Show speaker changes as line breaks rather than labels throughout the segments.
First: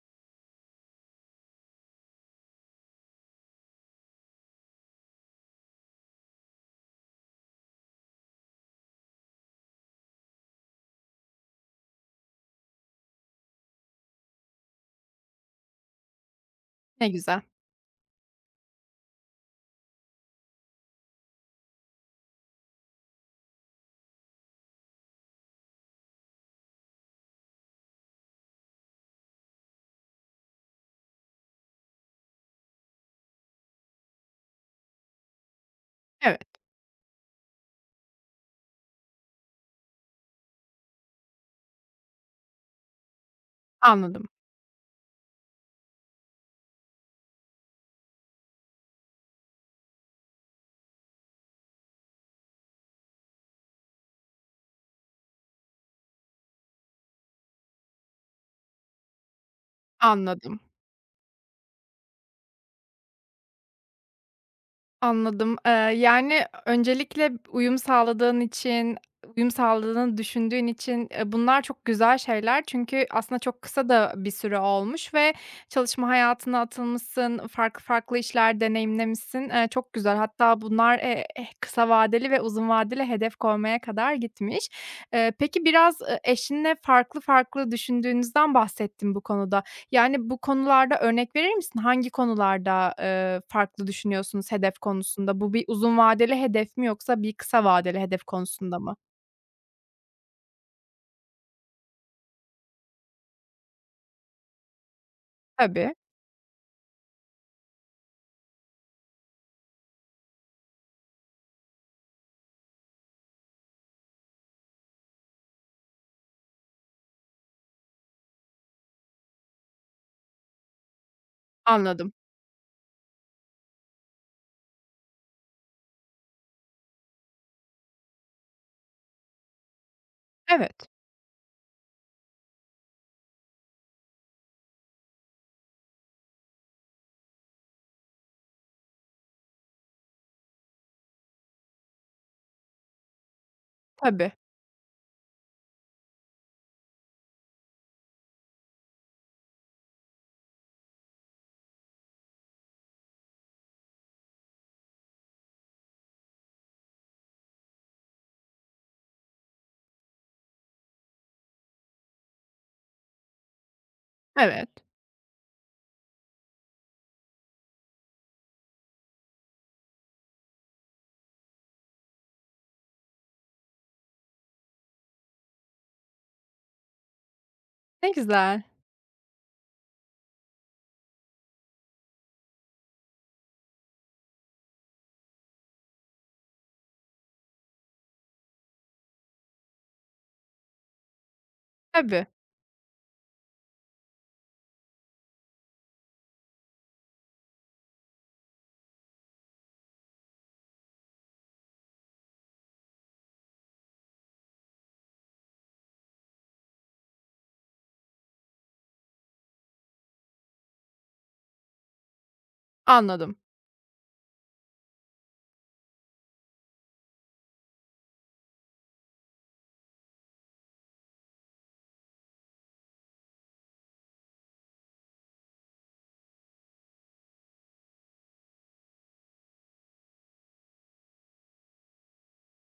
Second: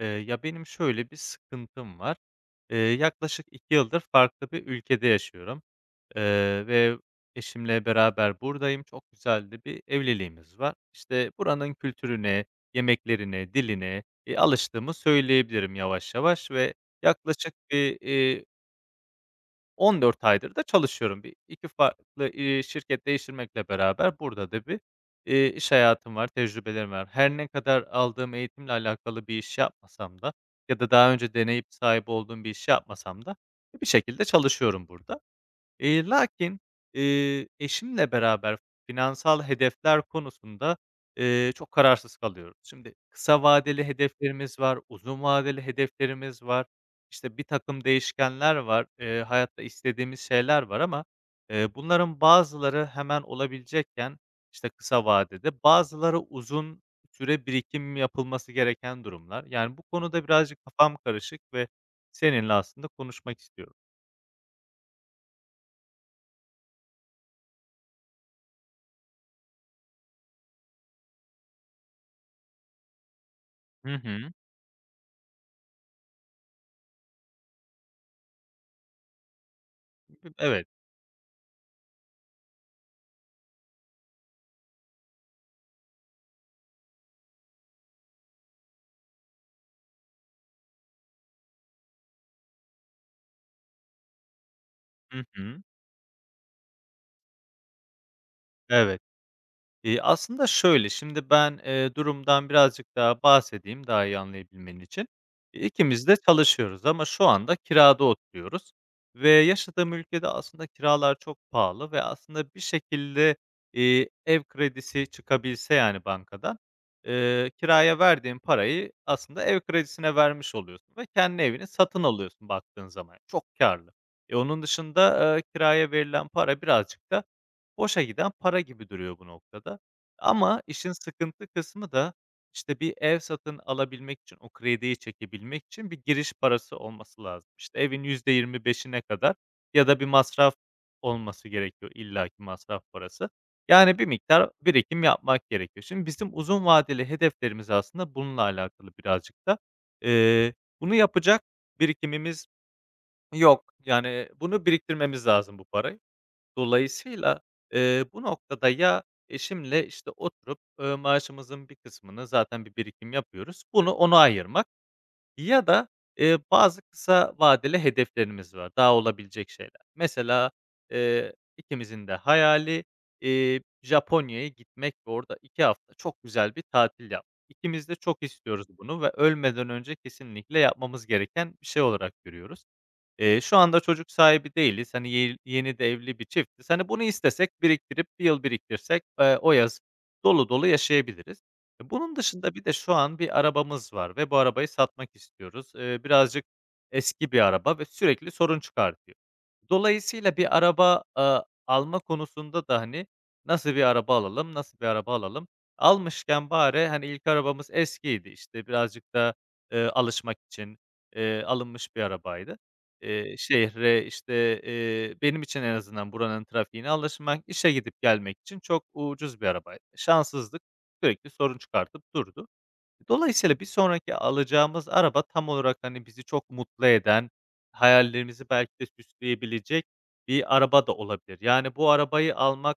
Benim şöyle bir sıkıntım var. Yaklaşık 2 yıldır farklı bir ülkede yaşıyorum, ve eşimle beraber buradayım. Çok güzel de bir evliliğimiz var. İşte, buranın kültürüne, yemeklerine, diline, alıştığımı söyleyebilirim yavaş yavaş ve
Ne güzel.
yaklaşık bir, 14 aydır da çalışıyorum. Bir 2 farklı, şirket değiştirmekle beraber burada da bir, iş hayatım var, tecrübelerim var. Her ne kadar aldığım eğitimle alakalı bir iş yapmasam da ya da daha önce deneyip sahip olduğum bir iş yapmasam da bir şekilde çalışıyorum burada. Eee,
Evet,
lakin, eee, eşimle beraber finansal hedefler konusunda, çok kararsız kalıyoruz. Şimdi kısa vadeli
anladım,
hedeflerimiz var, uzun vadeli hedeflerimiz var, işte, bir takım değişkenler var, hayatta istediğimiz şeyler var ama, bunların bazıları hemen olabilecekken, işte, kısa vadede, bazıları uzun süre birikim yapılması gereken durumlar. Yani, bu konuda birazcık
anladım,
kafam karışık ve seninle aslında konuşmak istiyorum.
anladım. Yani, öncelikle uyum sağladığın için, uyum sağladığını düşündüğün için, bunlar çok güzel şeyler. Çünkü aslında çok kısa
Hı
da bir
hı.
süre olmuş ve çalışma hayatına atılmışsın, farklı farklı işler deneyimlemişsin. Çok güzel. Hatta
Evet.
bunlar, kısa vadeli ve uzun vadeli hedef koymaya kadar gitmiş. Peki biraz, eşinle farklı farklı düşündüğünüzden bahsettim bu konuda. Yani, bu konularda örnek verir misin? Hangi konularda, farklı düşünüyorsunuz hedef
Hı
konusunda? Bu
hı.
bir uzun vadeli hedef mi yoksa bir kısa vadeli hedef konusunda mı?
Evet. Aslında şöyle, şimdi ben, durumdan birazcık daha bahsedeyim daha iyi anlayabilmen için.
Tabii,
İkimiz de çalışıyoruz ama şu anda kirada oturuyoruz ve yaşadığım ülkede aslında kiralar çok pahalı ve aslında bir şekilde, ev kredisi çıkabilse, yani, bankadan, kiraya verdiğin parayı aslında ev kredisine vermiş oluyorsun ve kendi evini satın
anladım.
alıyorsun baktığın zaman. Çok karlı. E, onun dışında, kiraya verilen para birazcık da boşa giden para gibi duruyor bu noktada. Ama
Evet,
işin sıkıntı kısmı da, işte, bir ev satın alabilmek için, o krediyi çekebilmek için bir giriş parası olması lazım. İşte, evin %25'ine kadar ya da bir masraf olması gerekiyor, illaki masraf parası. Yani bir
tabii,
miktar birikim yapmak gerekiyor. Şimdi bizim uzun vadeli hedeflerimiz aslında bununla alakalı birazcık da. Eee, Bunu yapacak birikimimiz yok. Yani bunu biriktirmemiz lazım bu parayı. Dolayısıyla, bu noktada ya eşimle, işte, oturup, maaşımızın bir kısmını zaten bir birikim yapıyoruz. Bunu ona ayırmak
evet.
ya da, bazı kısa vadeli hedeflerimiz var, daha olabilecek şeyler. Mesela, ikimizin de hayali, Japonya'ya gitmek ve orada 2 hafta çok güzel bir tatil yapmak. İkimiz de
Ne
çok
güzel.
istiyoruz bunu ve ölmeden önce kesinlikle yapmamız gereken bir şey olarak görüyoruz. Şu anda çocuk sahibi değiliz. Hani, yeni de evli bir çiftiz. Hani, bunu istesek biriktirip, bir yıl biriktirsek, o yaz dolu dolu yaşayabiliriz. E, bunun
Tabii,
dışında bir de şu an bir arabamız var ve bu arabayı satmak istiyoruz. Birazcık eski bir araba ve sürekli sorun çıkartıyor. Dolayısıyla bir araba, alma konusunda da, hani, nasıl bir araba alalım, nasıl bir araba alalım? Almışken bari, hani, ilk arabamız eskiydi, işte, birazcık da, alışmak için, alınmış bir arabaydı.
anladım.
Şehre, işte, benim için en azından buranın trafiğine alışmak, işe gidip gelmek için çok ucuz bir arabaydı. Şanssızlık sürekli sorun çıkartıp durdu. Dolayısıyla bir sonraki alacağımız araba tam olarak, hani, bizi çok mutlu eden, hayallerimizi belki de süsleyebilecek bir araba da olabilir. Yani, bu arabayı almak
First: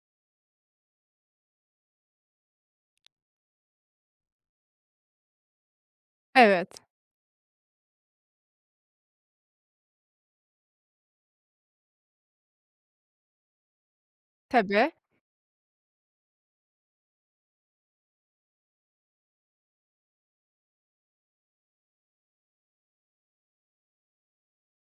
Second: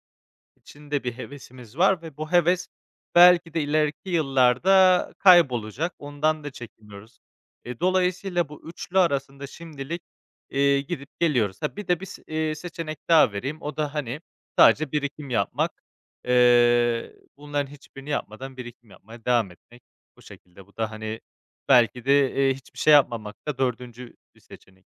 içinde bir hevesimiz var ve bu heves belki de ileriki yıllarda kaybolacak. Ondan da
Evet,
çekiniyoruz. E, dolayısıyla bu üçlü arasında şimdilik, gidip geliyoruz. Ha, bir de bir s seçenek daha vereyim. O da, hani,
tabii.
sadece birikim yapmak. Bunların hiçbirini yapmadan birikim yapmaya devam etmek. Bu şekilde bu da, hani, belki de, hiçbir şey yapmamak da dördüncü bir seçenek.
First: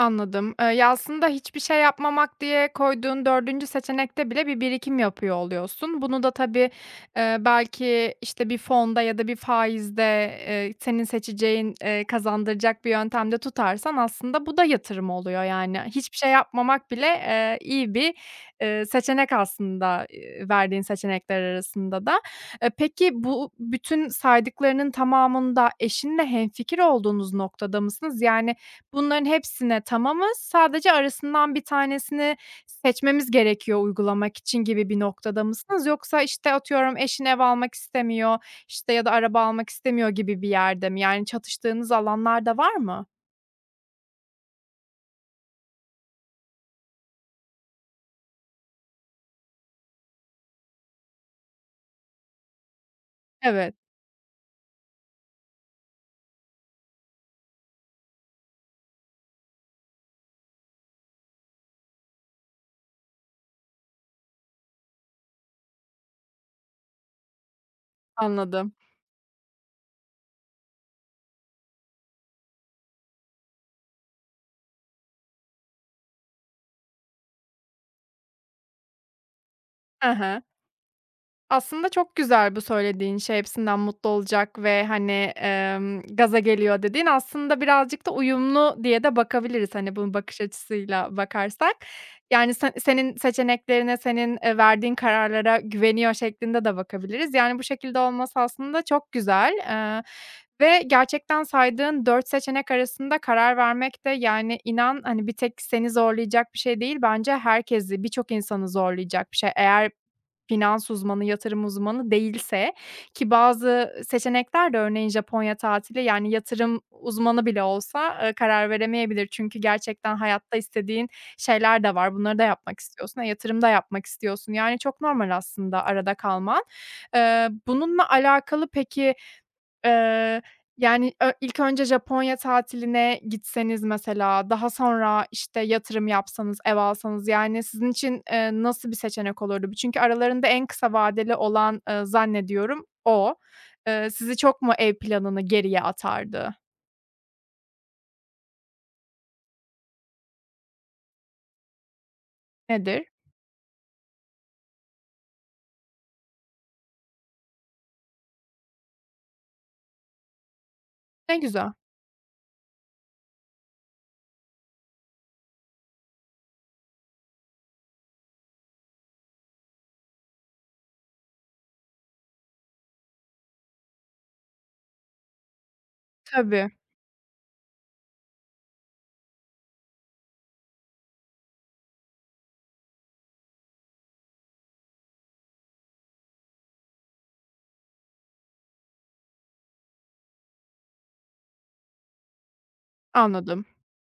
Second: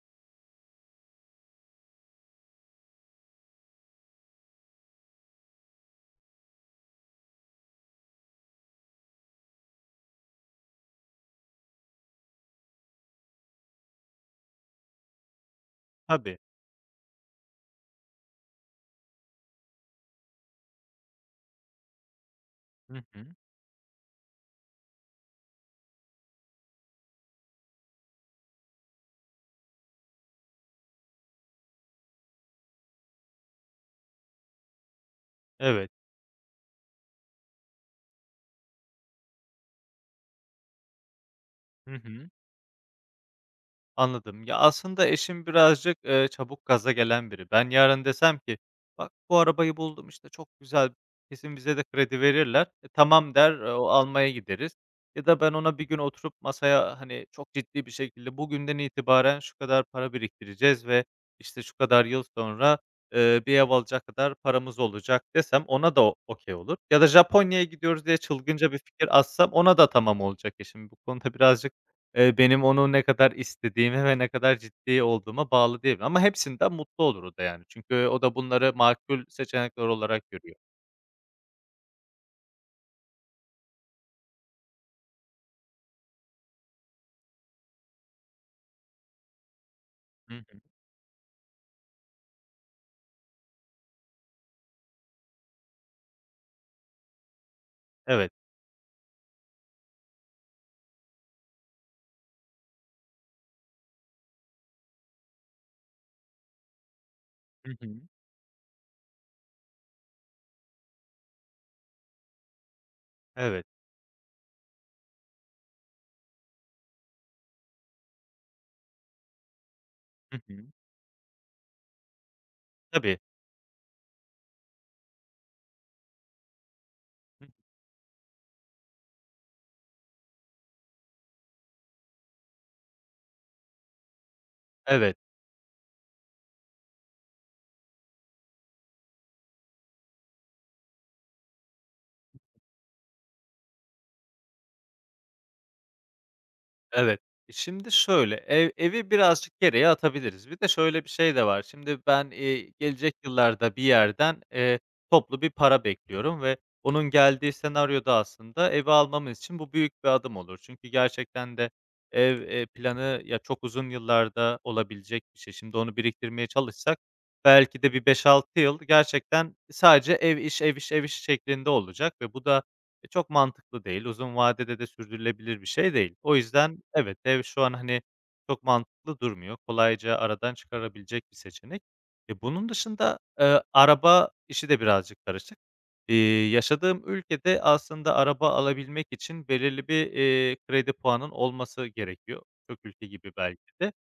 Anladım. Ya, aslında hiçbir şey yapmamak diye koyduğun dördüncü seçenekte bile bir birikim yapıyor oluyorsun. Bunu da tabii, belki, işte, bir fonda ya da bir faizde, senin seçeceğin, kazandıracak bir yöntemde tutarsan aslında bu da yatırım oluyor. Yani hiçbir şey
Tabii.
yapmamak bile, iyi bir, seçenek aslında, verdiğin seçenekler arasında da. E,
Hı
peki
hı.
bu bütün saydıklarının tamamında eşinle hemfikir olduğunuz noktada mısınız? Yani bunların hepsine tamamız. Sadece arasından bir tanesini seçmemiz gerekiyor uygulamak için gibi bir noktada mısınız?
Evet.
Yoksa, işte, atıyorum eşin ev almak istemiyor, işte, ya da araba almak istemiyor gibi bir yerde mi? Yani çatıştığınız
Hı hı.
alanlar da var mı?
Anladım. Ya, aslında eşim birazcık, çabuk gaza gelen biri. Ben yarın desem ki, "Bak, bu arabayı buldum, işte, çok güzel, kesin bize de kredi verirler." E, "Tamam." der,
Evet,
o almaya gideriz ya da ben ona bir gün oturup masaya, hani, çok ciddi bir şekilde, "Bugünden itibaren şu kadar para biriktireceğiz ve, işte, şu kadar yıl sonra, bir ev alacak kadar paramız olacak." desem ona da o okay olur ya da Japonya'ya gidiyoruz diye
anladım.
çılgınca bir fikir atsam ona da tamam olacak eşim. Bu konuda birazcık, benim onu ne kadar istediğime ve ne kadar ciddi olduğuma bağlı diyebilirim ama hepsinden mutlu olur o da yani. Çünkü o da bunları makul seçenekler
Hı
olarak
hı.
görüyor.
Aslında çok güzel bu söylediğin şey, hepsinden mutlu olacak ve, hani, gaza geliyor dediğin aslında birazcık da uyumlu diye de bakabiliriz, hani, bunun
Hı
bakış
hı.
açısıyla bakarsak. Yani, senin seçeneklerine, senin, verdiğin kararlara güveniyor şeklinde de bakabiliriz. Yani, bu şekilde
Evet.
olması aslında çok güzel, ve gerçekten saydığın 4 seçenek arasında karar vermek de, yani, inan, hani, bir tek seni zorlayacak bir şey değil, bence
Hı hı.
herkesi, birçok insanı zorlayacak bir şey. Eğer finans uzmanı, yatırım uzmanı değilse ki
Evet.
bazı seçenekler de örneğin Japonya tatili, yani, yatırım uzmanı bile olsa, karar veremeyebilir. Çünkü gerçekten
Hı hı.
hayatta istediğin şeyler de var. Bunları da yapmak
Tabii.
istiyorsun. E, yatırım da yapmak istiyorsun. Yani, çok normal aslında arada kalman.
Hı hı.
Bununla alakalı peki Eee, yani, ilk önce Japonya tatiline gitseniz mesela, daha
Evet.
sonra, işte, yatırım yapsanız, ev alsanız, yani, sizin için, nasıl bir seçenek olurdu? Çünkü aralarında en kısa vadeli olan, zannediyorum o. Sizi çok mu ev planını geriye atardı?
Evet. Şimdi şöyle, evi birazcık geriye atabiliriz. Bir de şöyle bir şey de var. Şimdi ben,
Nedir?
gelecek yıllarda bir yerden, toplu bir para bekliyorum ve onun geldiği senaryoda aslında evi almamız için bu büyük bir adım olur. Çünkü
Ne
gerçekten de
güzel.
ev, planı ya çok uzun yıllarda olabilecek bir şey. Şimdi onu biriktirmeye çalışsak belki de bir beş altı yıl gerçekten sadece ev iş, ev iş, ev iş şeklinde olacak ve bu da e, çok mantıklı değil. Uzun vadede de sürdürülebilir bir şey değil. O
Tabii,
yüzden evet, ev şu an, hani, çok mantıklı durmuyor. Kolayca aradan çıkarabilecek bir seçenek. E, bunun dışında, araba işi de birazcık karışık. Yaşadığım ülkede aslında araba alabilmek için belirli bir, kredi puanın olması gerekiyor. Birçok ülke gibi
anladım.
belki de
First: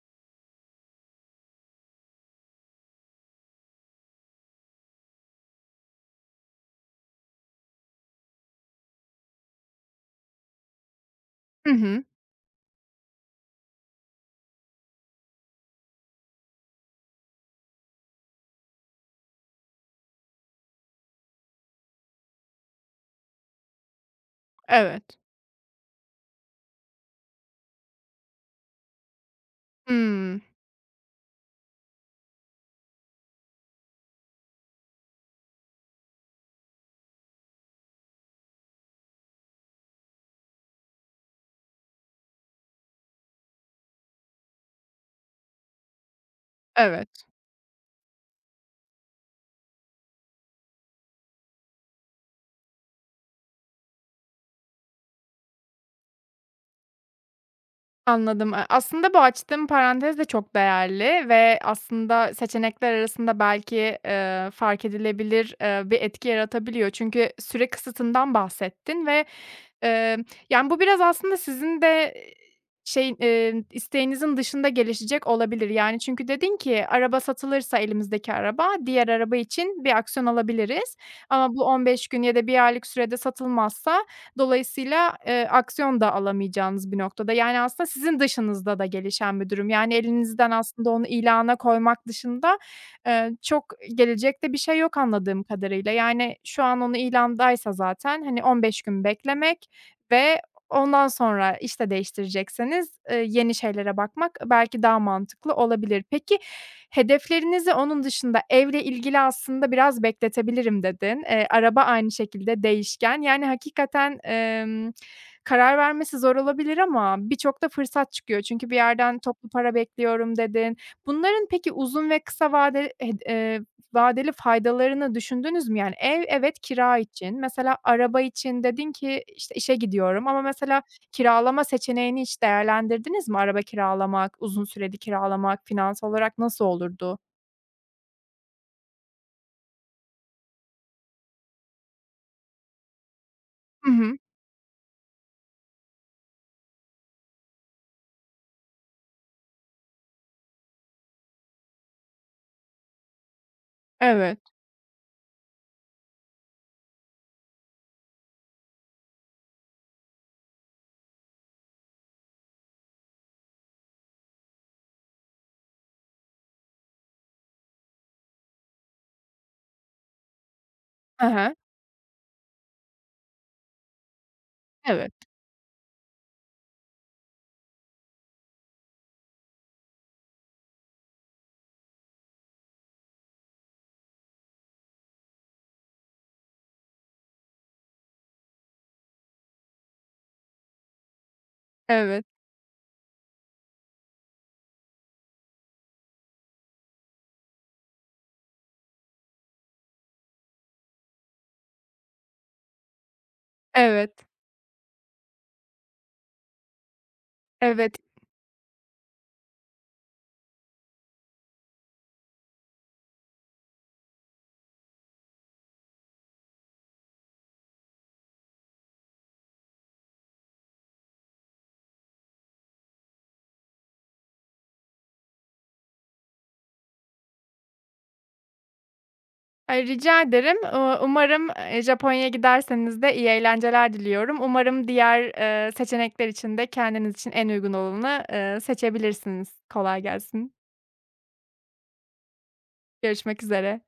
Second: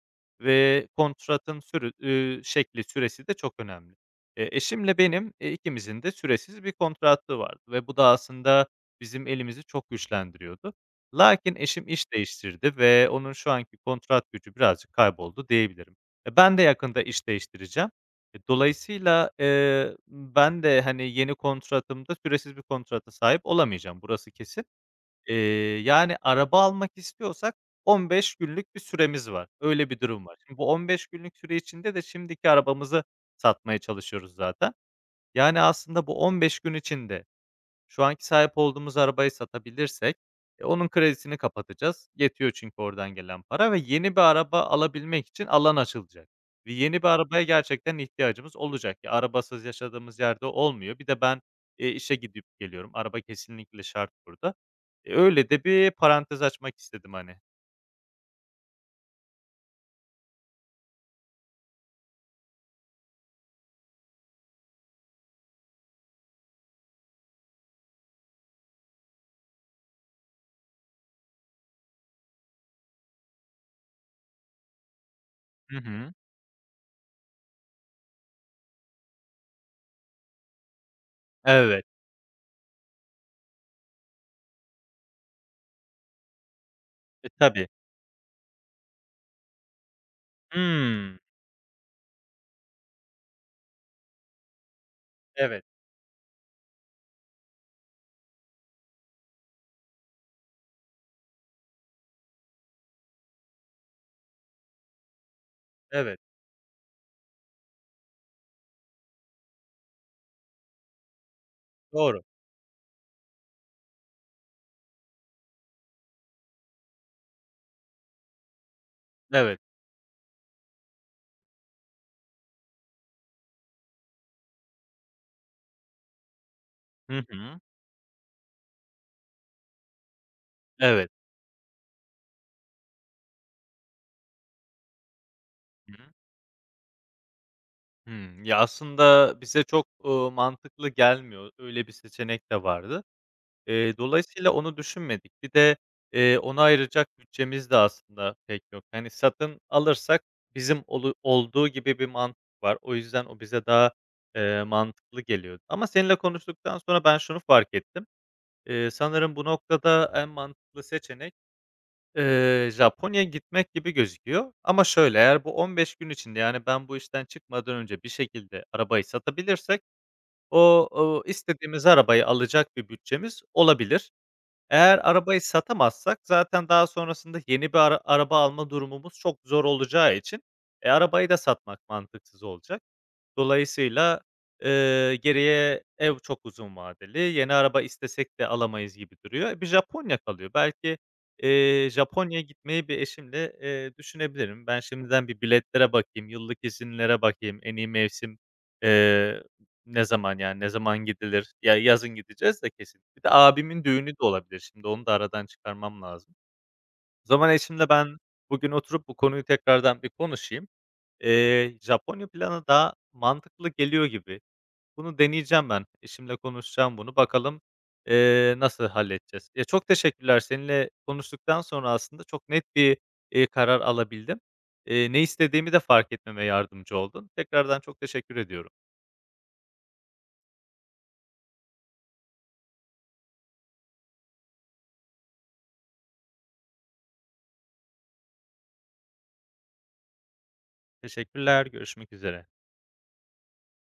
ve kontratın şekli, süresi de çok önemli. Eşimle benim, ikimizin de süresiz bir kontratı vardı ve bu da aslında bizim elimizi çok güçlendiriyordu. Lakin
Hı
eşim
hı.
iş değiştirdi ve onun şu anki kontrat gücü birazcık kayboldu diyebilirim. E, ben de yakında iş değiştireceğim. E, dolayısıyla, ben de, hani, yeni kontratımda süresiz bir kontrata sahip olamayacağım. Burası kesin.
Evet.
Eee, Yani, araba almak istiyorsak 15 günlük bir süremiz var. Öyle bir durum var.
Hımm.
Şimdi bu 15 günlük süre içinde de şimdiki arabamızı satmaya çalışıyoruz zaten. Yani, aslında bu 15 gün içinde şu anki sahip olduğumuz arabayı satabilirsek, e, onun kredisini kapatacağız. Yetiyor çünkü oradan gelen para ve yeni bir araba alabilmek için alan açılacak ve yeni bir
Evet.
arabaya gerçekten ihtiyacımız olacak. Ya, arabasız yaşadığımız yerde olmuyor. Bir de ben, işe gidip geliyorum. Araba kesinlikle şart burada. E, öyle de bir parantez açmak istedim, hani.
Anladım. Aslında bu açtığım parantez de çok değerli ve aslında seçenekler arasında belki, fark edilebilir, bir etki yaratabiliyor. Çünkü süre kısıtından bahsettin ve Emm, yani, bu biraz aslında sizin de, isteğinizin dışında gelişecek olabilir.
Hı
Yani,
hı.
çünkü dedin ki, "Araba satılırsa elimizdeki araba, diğer araba için bir aksiyon alabiliriz." Ama bu
Evet.
15 gün ya da bir aylık sürede satılmazsa dolayısıyla, aksiyon da alamayacağınız bir
E,
noktada. Yani,
tabii.
aslında sizin dışınızda da gelişen bir durum. Yani, elinizden aslında onu
Hımm.
ilana koymak dışında, çok gelecekte bir şey yok anladığım
Evet,
kadarıyla. Yani, şu an onu ilandaysa zaten, hani, 15 gün beklemek, ve ondan sonra işte değiştirecekseniz, yeni şeylere bakmak belki daha mantıklı olabilir.
evet.
Peki, hedeflerinizi onun dışında evle ilgili aslında biraz bekletebilirim dedin. Araba aynı
Doğru.
şekilde değişken. Yani hakikaten, karar vermesi zor olabilir ama birçok da fırsat çıkıyor. Çünkü bir yerden toplu
Evet.
para bekliyorum dedin. Bunların peki uzun ve kısa vadeli faydalarını düşündünüz mü? Yani ev, evet, kira
Hı
için.
hı.
Mesela araba için dedin ki, işte, işe gidiyorum ama mesela
Evet.
kiralama seçeneğini hiç değerlendirdiniz mi? Araba kiralamak, uzun süreli kiralamak finans olarak nasıl olurdu?
Hımm. Ya, aslında bize çok, mantıklı gelmiyor. Öyle bir seçenek de vardı.
Hı hı.
Dolayısıyla onu düşünmedik. Bir de, ona ayıracak bütçemiz de aslında pek yok. Hani, satın alırsak bizim olduğu gibi bir mantık var. O yüzden o bize daha,
Evet.
mantıklı geliyordu. Ama seninle konuştuktan sonra ben şunu fark ettim. Sanırım bu noktada en mantıklı seçenek Japonya'ya gitmek gibi gözüküyor ama şöyle, eğer bu 15 gün içinde, yani, ben bu işten çıkmadan önce bir şekilde arabayı satabilirsek
Hı hı.
istediğimiz arabayı alacak bir bütçemiz olabilir. Eğer
Evet,
arabayı satamazsak zaten daha sonrasında yeni bir araba alma durumumuz çok zor olacağı için, e, arabayı da satmak mantıksız olacak. Dolayısıyla, geriye ev çok uzun vadeli, yeni araba istesek de alamayız gibi duruyor. E, bir Japonya kalıyor. Belki,
evet,
Japonya'ya gitmeyi bir eşimle, düşünebilirim. Ben şimdiden bir biletlere bakayım, yıllık izinlere bakayım, en iyi mevsim, ne zaman yani? Ne zaman gidilir? Ya, yazın gideceğiz de kesin. Bir de abimin düğünü de
evet,
olabilir. Şimdi onu da aradan çıkarmam lazım. O zaman eşimle
evet.
ben bugün oturup bu konuyu tekrardan bir konuşayım. Japonya planı daha mantıklı geliyor gibi. Bunu deneyeceğim ben. Eşimle konuşacağım bunu. Bakalım, nasıl halledeceğiz? Ya, çok teşekkürler. Seninle konuştuktan sonra aslında çok net bir, karar alabildim. Ne istediğimi de fark etmeme yardımcı oldun. Tekrardan çok teşekkür ediyorum.
Ay, rica ederim. Umarım, Japonya'ya giderseniz de iyi eğlenceler diliyorum. Umarım diğer, seçenekler için de kendiniz için en uygun olanı, seçebilirsiniz. Kolay gelsin.
Teşekkürler. Görüşmek üzere.
Görüşmek üzere.